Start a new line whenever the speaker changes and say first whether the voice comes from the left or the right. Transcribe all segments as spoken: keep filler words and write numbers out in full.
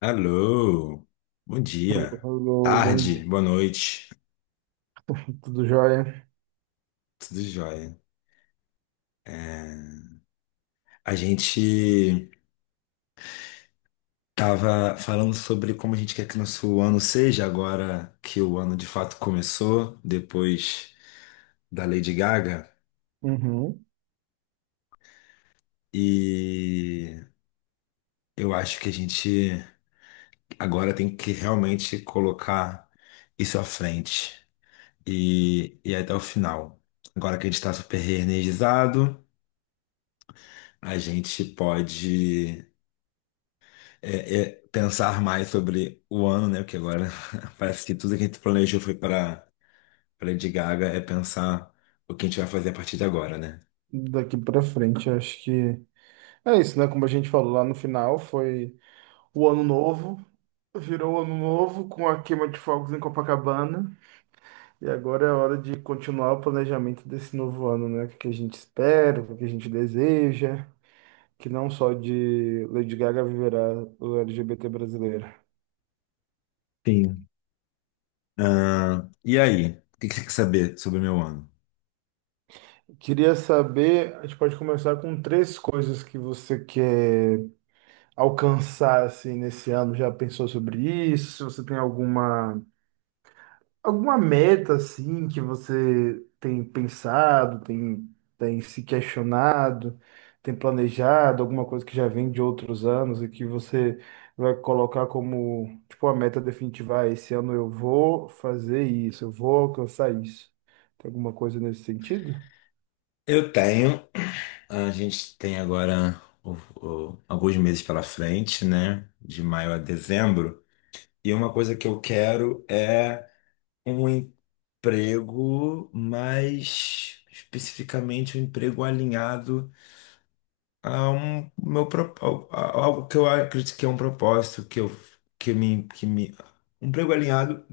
left: Alô, bom
right: Hello,
left: dia,
right: hello, bom
left: tarde,
right: dia,
left: boa noite,
right: tudo jóia?
left: tudo jóia. É, A gente tava falando sobre como a gente quer que nosso ano seja agora que o ano de fato começou, depois da Lady Gaga,
right: Uhum.
left: e eu acho que a gente agora tem que realmente colocar isso à frente e, e até o final. Agora que a gente está super reenergizado, a gente pode. é, é pensar mais sobre o ano, né? Porque agora parece que tudo que a gente planejou foi para para Lady Gaga é pensar o que a gente vai fazer a partir de agora, né?
right: Daqui pra frente, acho que é isso, né? Como a gente falou lá no final, foi o ano novo, virou o ano novo com a queima de fogos em Copacabana, e agora é a hora de continuar o planejamento desse novo ano, né? O que a gente espera, o que a gente deseja, que não só de Lady Gaga viverá o L G B T brasileiro.
left: Sim. Ah, e aí? O que que você quer saber sobre o meu ano?
right: Queria saber, a gente pode começar com três coisas que você quer alcançar assim nesse ano? Já pensou sobre isso? Se você tem alguma alguma meta assim que você tem pensado, tem tem se questionado, tem planejado alguma coisa que já vem de outros anos e que você vai colocar como tipo a meta definitiva, ah, esse ano eu vou fazer isso, eu vou alcançar isso. Tem alguma coisa nesse sentido?
left: Eu tenho, a gente tem agora o- o- alguns meses pela frente, né? De maio a dezembro. E uma coisa que eu quero é um emprego, mas especificamente um emprego alinhado a um meu pro- a- a- algo que eu acredito que é um propósito que eu que me que me um emprego alinhado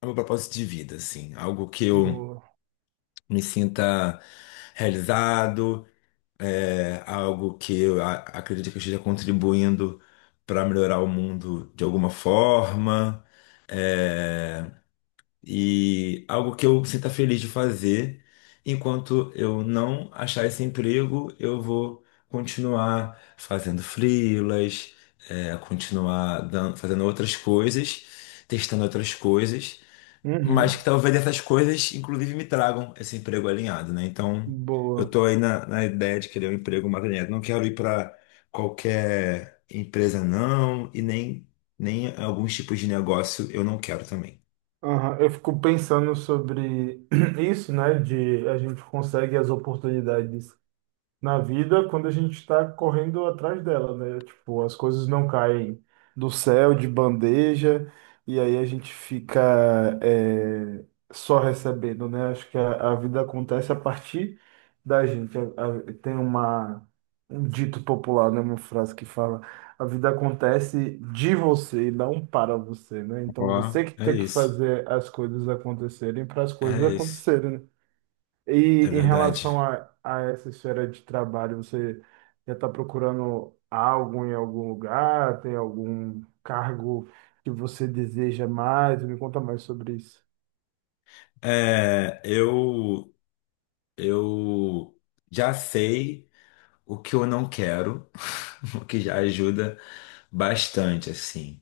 left: é meu propósito de vida, assim, algo que eu
right: Boa.
left: me sinta realizado, é algo que eu a- acredito que eu esteja contribuindo para melhorar o mundo de alguma forma, é, e algo que eu sinta feliz de fazer. Enquanto eu não achar esse emprego, eu vou continuar fazendo freelas, é, continuar dan- fazendo outras coisas, testando outras coisas, mas
right: Uhum.
left: que talvez essas coisas, inclusive, me tragam esse emprego alinhado, né? Então, eu
right: Boa.
left: tô aí na, na ideia de querer um emprego mais alinhado. Não quero ir para qualquer empresa, não, e nem, nem alguns tipos de negócio eu não quero também.
right: Aham, eu fico pensando sobre isso, né? De a gente consegue as oportunidades na vida quando a gente está correndo atrás dela, né? Tipo, as coisas não caem do céu de bandeja e aí a gente fica é, só recebendo, né? Acho que a, a vida acontece a partir da gente. A- a- tem uma, um dito popular, né? Uma frase que fala: a vida acontece de você e não para você, né? Então você
left: Ó,
right: que
left: é
right: tem que
left: isso.
right: fazer as coisas acontecerem para as coisas
left: É isso.
right: acontecerem, né? E
left: É
right: em
left: verdade.
right: relação a, a essa esfera de trabalho, você já está procurando algo em algum lugar? Tem algum cargo que você deseja mais? Me conta mais sobre isso.
left: É, eu, eu já sei o que eu não quero, o que já ajuda bastante, assim.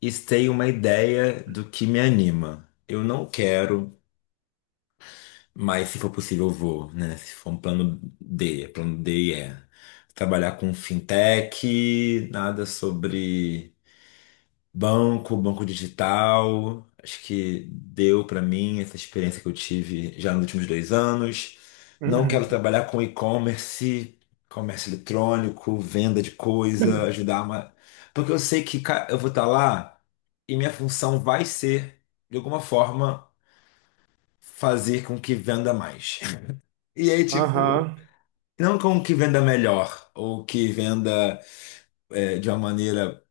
left: E sei uma ideia do que me anima. Eu não quero, mas se for possível, eu vou, né? Se for um plano D, plano D é trabalhar com fintech, nada sobre. Banco, banco digital, acho que deu para mim essa experiência que eu tive já nos últimos dois anos. Não quero
right: Uhum.
left: trabalhar com e-commerce, comércio eletrônico, venda de coisa, ajudar uma... Porque eu sei que ca- eu vou estar lá e minha função vai ser, de alguma forma, fazer com que venda mais. E aí, tipo,
right: Aham,
left: não com que venda melhor, ou que venda é, de uma maneira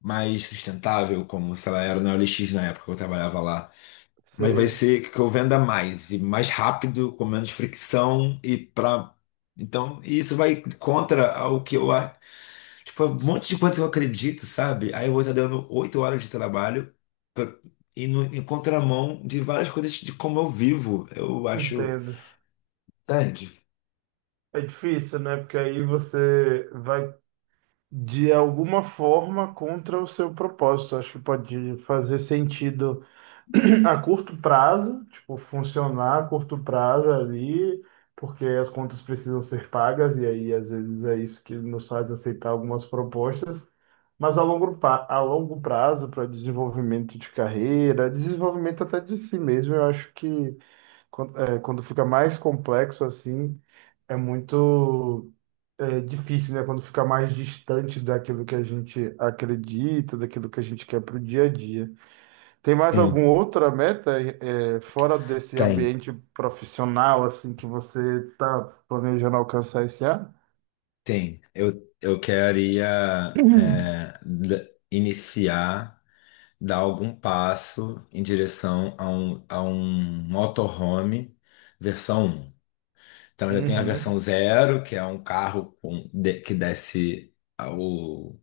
left: mais sustentável, como, sei lá, era no O L X na época que eu trabalhava lá. Mas vai
right: sei,
left: ser que eu venda mais e mais rápido, com menos fricção e para então e isso vai contra o que eu a- tipo um monte de coisa que eu acredito, sabe? Aí eu vou estar dando oito horas de trabalho pra- e no, em contramão de várias coisas de como eu vivo. Eu acho.
right: entendo.
left: Entende?
right: É difícil, né? Porque aí você vai de alguma forma contra o seu propósito. Acho que pode fazer sentido a curto prazo, tipo, funcionar a curto prazo ali, porque as contas precisam ser pagas, e aí às vezes é isso que nos faz aceitar algumas propostas, mas a longo, pa- a longo prazo, para desenvolvimento de carreira, desenvolvimento até de si mesmo, eu acho que quando, é, quando fica mais complexo assim, é muito. É difícil, né? Quando fica mais distante daquilo que a gente acredita, daquilo que a gente quer para o dia a dia. Tem mais
left: Sim,
right: alguma outra meta eh, eh, fora desse
left: tem,
right: ambiente profissional assim que você está planejando alcançar esse ano?
left: tem. Eu, eu queria
right: Uhum.
left: é, da- iniciar dar algum passo em direção a um, a um motorhome versão um. Então já tem a
right: Uhum.
left: versão zero que é um carro com- de- que desce a- o,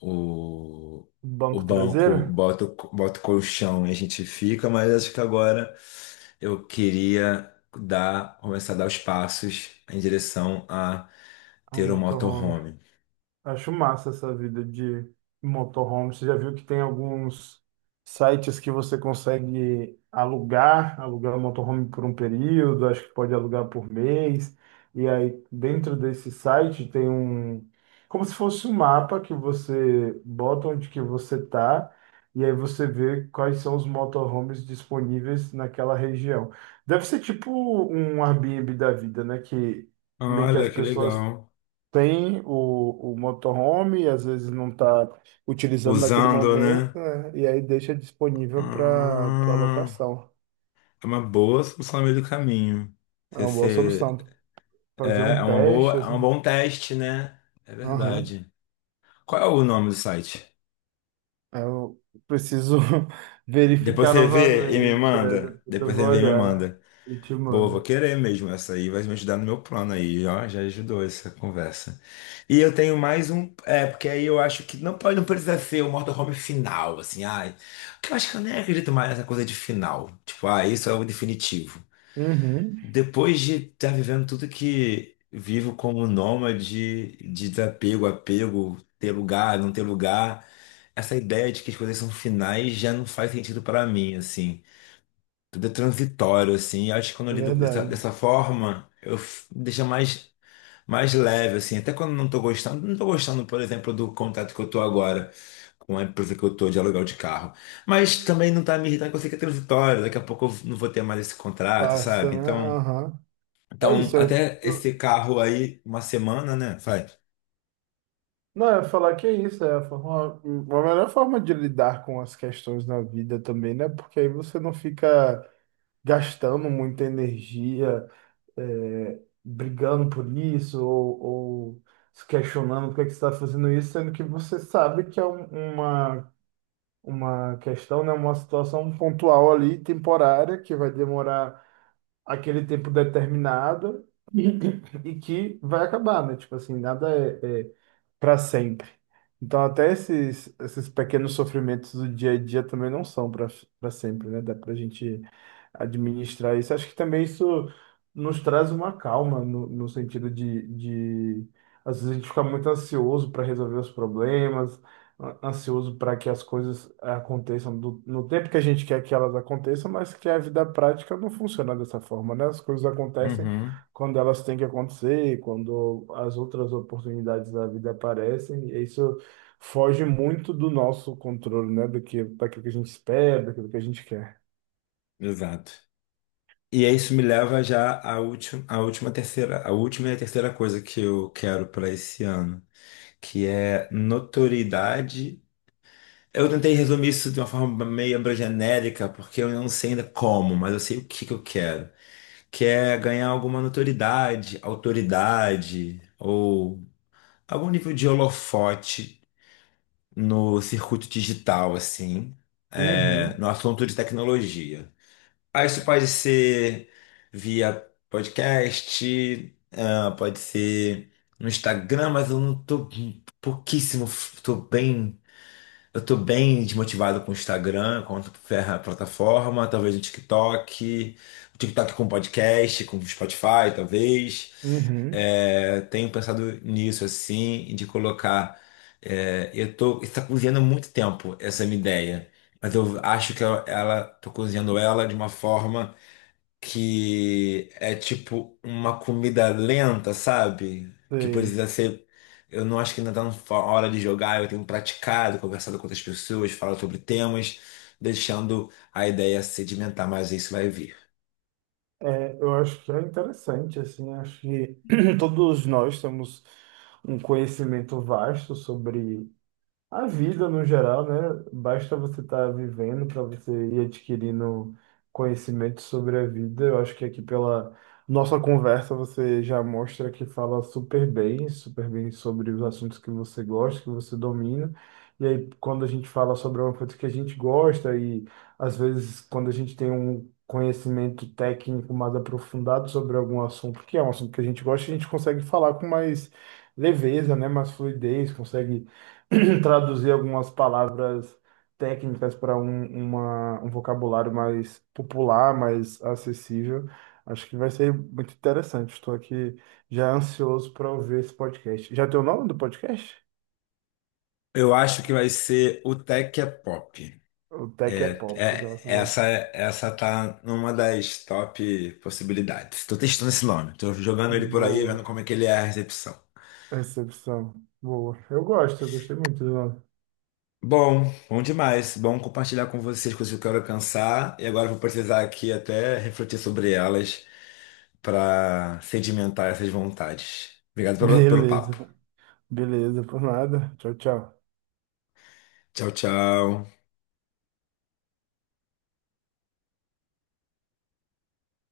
left: o, o
right: Banco
left: banco,
right: traseiro?
left: bota, o co- bota o colchão e a gente fica, mas acho que agora eu queria dar, começar a dar os passos em direção a
right: Um
left: ter um
right: motorhome.
left: motorhome.
right: Acho massa essa vida de motorhome. Você já viu que tem alguns sites que você consegue alugar, alugar o motorhome por um período, acho que pode alugar por mês. E aí, dentro desse site, tem um, como se fosse um mapa que você bota onde que você tá, e aí você vê quais são os motorhomes disponíveis naquela região. Deve ser tipo um Airbnb da vida, né? Que meio que as
left: Olha, que
right: pessoas
left: legal.
right: tem o, o motorhome, e às vezes não está utilizando naquele
left: Usando,
right: momento,
left: né?
right: né? E aí deixa disponível para para
left: Ah.
right: locação.
left: É uma boa solução no meio do caminho.
right: É
left: Você,
right: uma boa
left: você-
right: solução. Fazer
left: é, é
right: um
left: uma
right: teste,
left: boa, é
right: assim.
left: um bom teste, né? É
right: Aham.
left: verdade. Qual é o nome do site?
right: Eu preciso
left: Depois
right: verificar
left: você vê e me
right: novamente. É,
left: manda.
right: depois eu
left: Depois
right: vou
left: você vê e me
right: olhar
left: manda.
right: e te
left: Boa, vou
right: mando.
left: querer mesmo essa aí, vai me ajudar no meu plano aí, ó, já ajudou essa conversa. E eu tenho mais um, é, porque aí eu acho que não pode, não precisa ser o motorhome final, assim, ai. Porque eu acho que eu nem acredito mais nessa coisa de final. Tipo, ah, isso é o definitivo.
right: Uhum,
left: Depois de estar vivendo tudo que vivo como nômade, de desapego, apego, ter lugar, não ter lugar, essa ideia de que as coisas são finais já não faz sentido para mim, assim. Tudo é transitório, assim. E acho que quando eu
right: é
left: lido dessa, dessa
right: verdade.
left: forma, eu f- deixa mais, mais leve, assim. Até quando não tô gostando, não tô gostando, por exemplo, do contato que eu tô agora com a empresa que eu tô de aluguel de carro. Mas também não tá me irritando, porque eu sei que é transitório, daqui a pouco eu não vou ter mais esse contrato,
right: Passa,
left: sabe?
right: né?
left: Então.
right: Aham. É
left: Então,
right: isso. é-
left: até esse carro aí, uma semana, né? Faz.
right: Não, eu ia falar que é isso, é a forma, a melhor forma de lidar com as questões na vida também, né? Porque aí você não fica gastando muita energia, é, brigando por isso, ou, ou se questionando por que que você está fazendo isso, sendo que você sabe que é um- uma, uma questão, né? Uma situação pontual ali, temporária, que vai demorar aquele tempo determinado e que vai acabar, né? Tipo assim, nada é, é para sempre. Então, até esses, esses pequenos sofrimentos do dia a dia também não são para para sempre, né? Dá para a gente administrar isso. Acho que também isso nos traz uma calma, no, no sentido de, de. Às vezes a gente fica muito ansioso para resolver os problemas, an- ansioso para que as coisas aconteçam do- no tempo que a gente quer que elas aconteçam, mas que a vida prática não funciona dessa forma, né? As coisas acontecem
left: Uhum.
right: quando elas têm que acontecer, quando as outras oportunidades da vida aparecem, e isso foge muito do nosso controle, né? Do que, daquilo que a gente espera, daquilo que a gente quer.
left: Exato. E aí isso me leva já à última, à última terceira, a última e a terceira coisa que eu quero para esse ano, que é notoriedade. Eu tentei resumir isso de uma forma meio genérica, porque eu não sei ainda como, mas eu sei o que que eu quero, que é ganhar alguma notoriedade, autoridade ou algum nível de holofote no circuito digital, assim, é,
right: Uhum,
left: no assunto de tecnologia. Ah, isso pode ser via podcast, ah, pode ser no Instagram, mas eu não tô pouquíssimo, tô bem, eu tô bem desmotivado com o Instagram, com a ferra- plataforma, talvez no TikTok, o TikTok com podcast, com Spotify, talvez.
right: uhum,
left: É, tenho pensado nisso, assim, de colocar. é, eu tô, está cozinhando há muito tempo essa minha ideia, mas eu acho que ela, ela, tô cozinhando ela de uma forma que é tipo uma comida lenta, sabe? Que
right: sei.
left: precisa ser. Eu não acho que ainda tá na hora de jogar, eu tenho praticado, conversado com outras pessoas, falado sobre temas, deixando a ideia sedimentar, mas isso vai vir.
right: É, eu acho que é interessante, assim, acho que todos nós temos um conhecimento vasto sobre a vida no geral, né? Basta você estar vivendo para você ir adquirindo conhecimento sobre a vida. Eu acho que aqui pela nossa conversa você já mostra que fala super bem, super bem sobre os assuntos que você gosta, que você domina. E aí, quando a gente fala sobre uma coisa que a gente gosta, e às vezes quando a gente tem um conhecimento técnico mais aprofundado sobre algum assunto, que é um assunto que a gente gosta, a gente consegue falar com mais leveza, né? Mais fluidez, consegue traduzir algumas palavras técnicas para um, uma- um vocabulário mais popular, mais acessível. Acho que vai ser muito interessante. Estou aqui já ansioso para ouvir esse podcast. Já tem o nome do podcast?
left: Eu acho que vai ser o Tech é Pop.
right: O Tech é
left: É,
right: Pop.
left: é,
right: Nossa, boa,
left: essa, essa tá numa das top possibilidades. Tô testando esse nome, tô jogando ele por aí,
right: boa
left: vendo como é que ele é a recepção.
right: recepção. Boa. Eu gosto, eu gostei muito do nome.
left: Bom, bom demais. Bom compartilhar com vocês coisas que eu quero alcançar. E agora eu vou precisar aqui até refletir sobre elas para sedimentar essas vontades. Obrigado pelo, pelo papo.
right: Beleza, beleza, por nada. Tchau, tchau.
left: Tchau, tchau.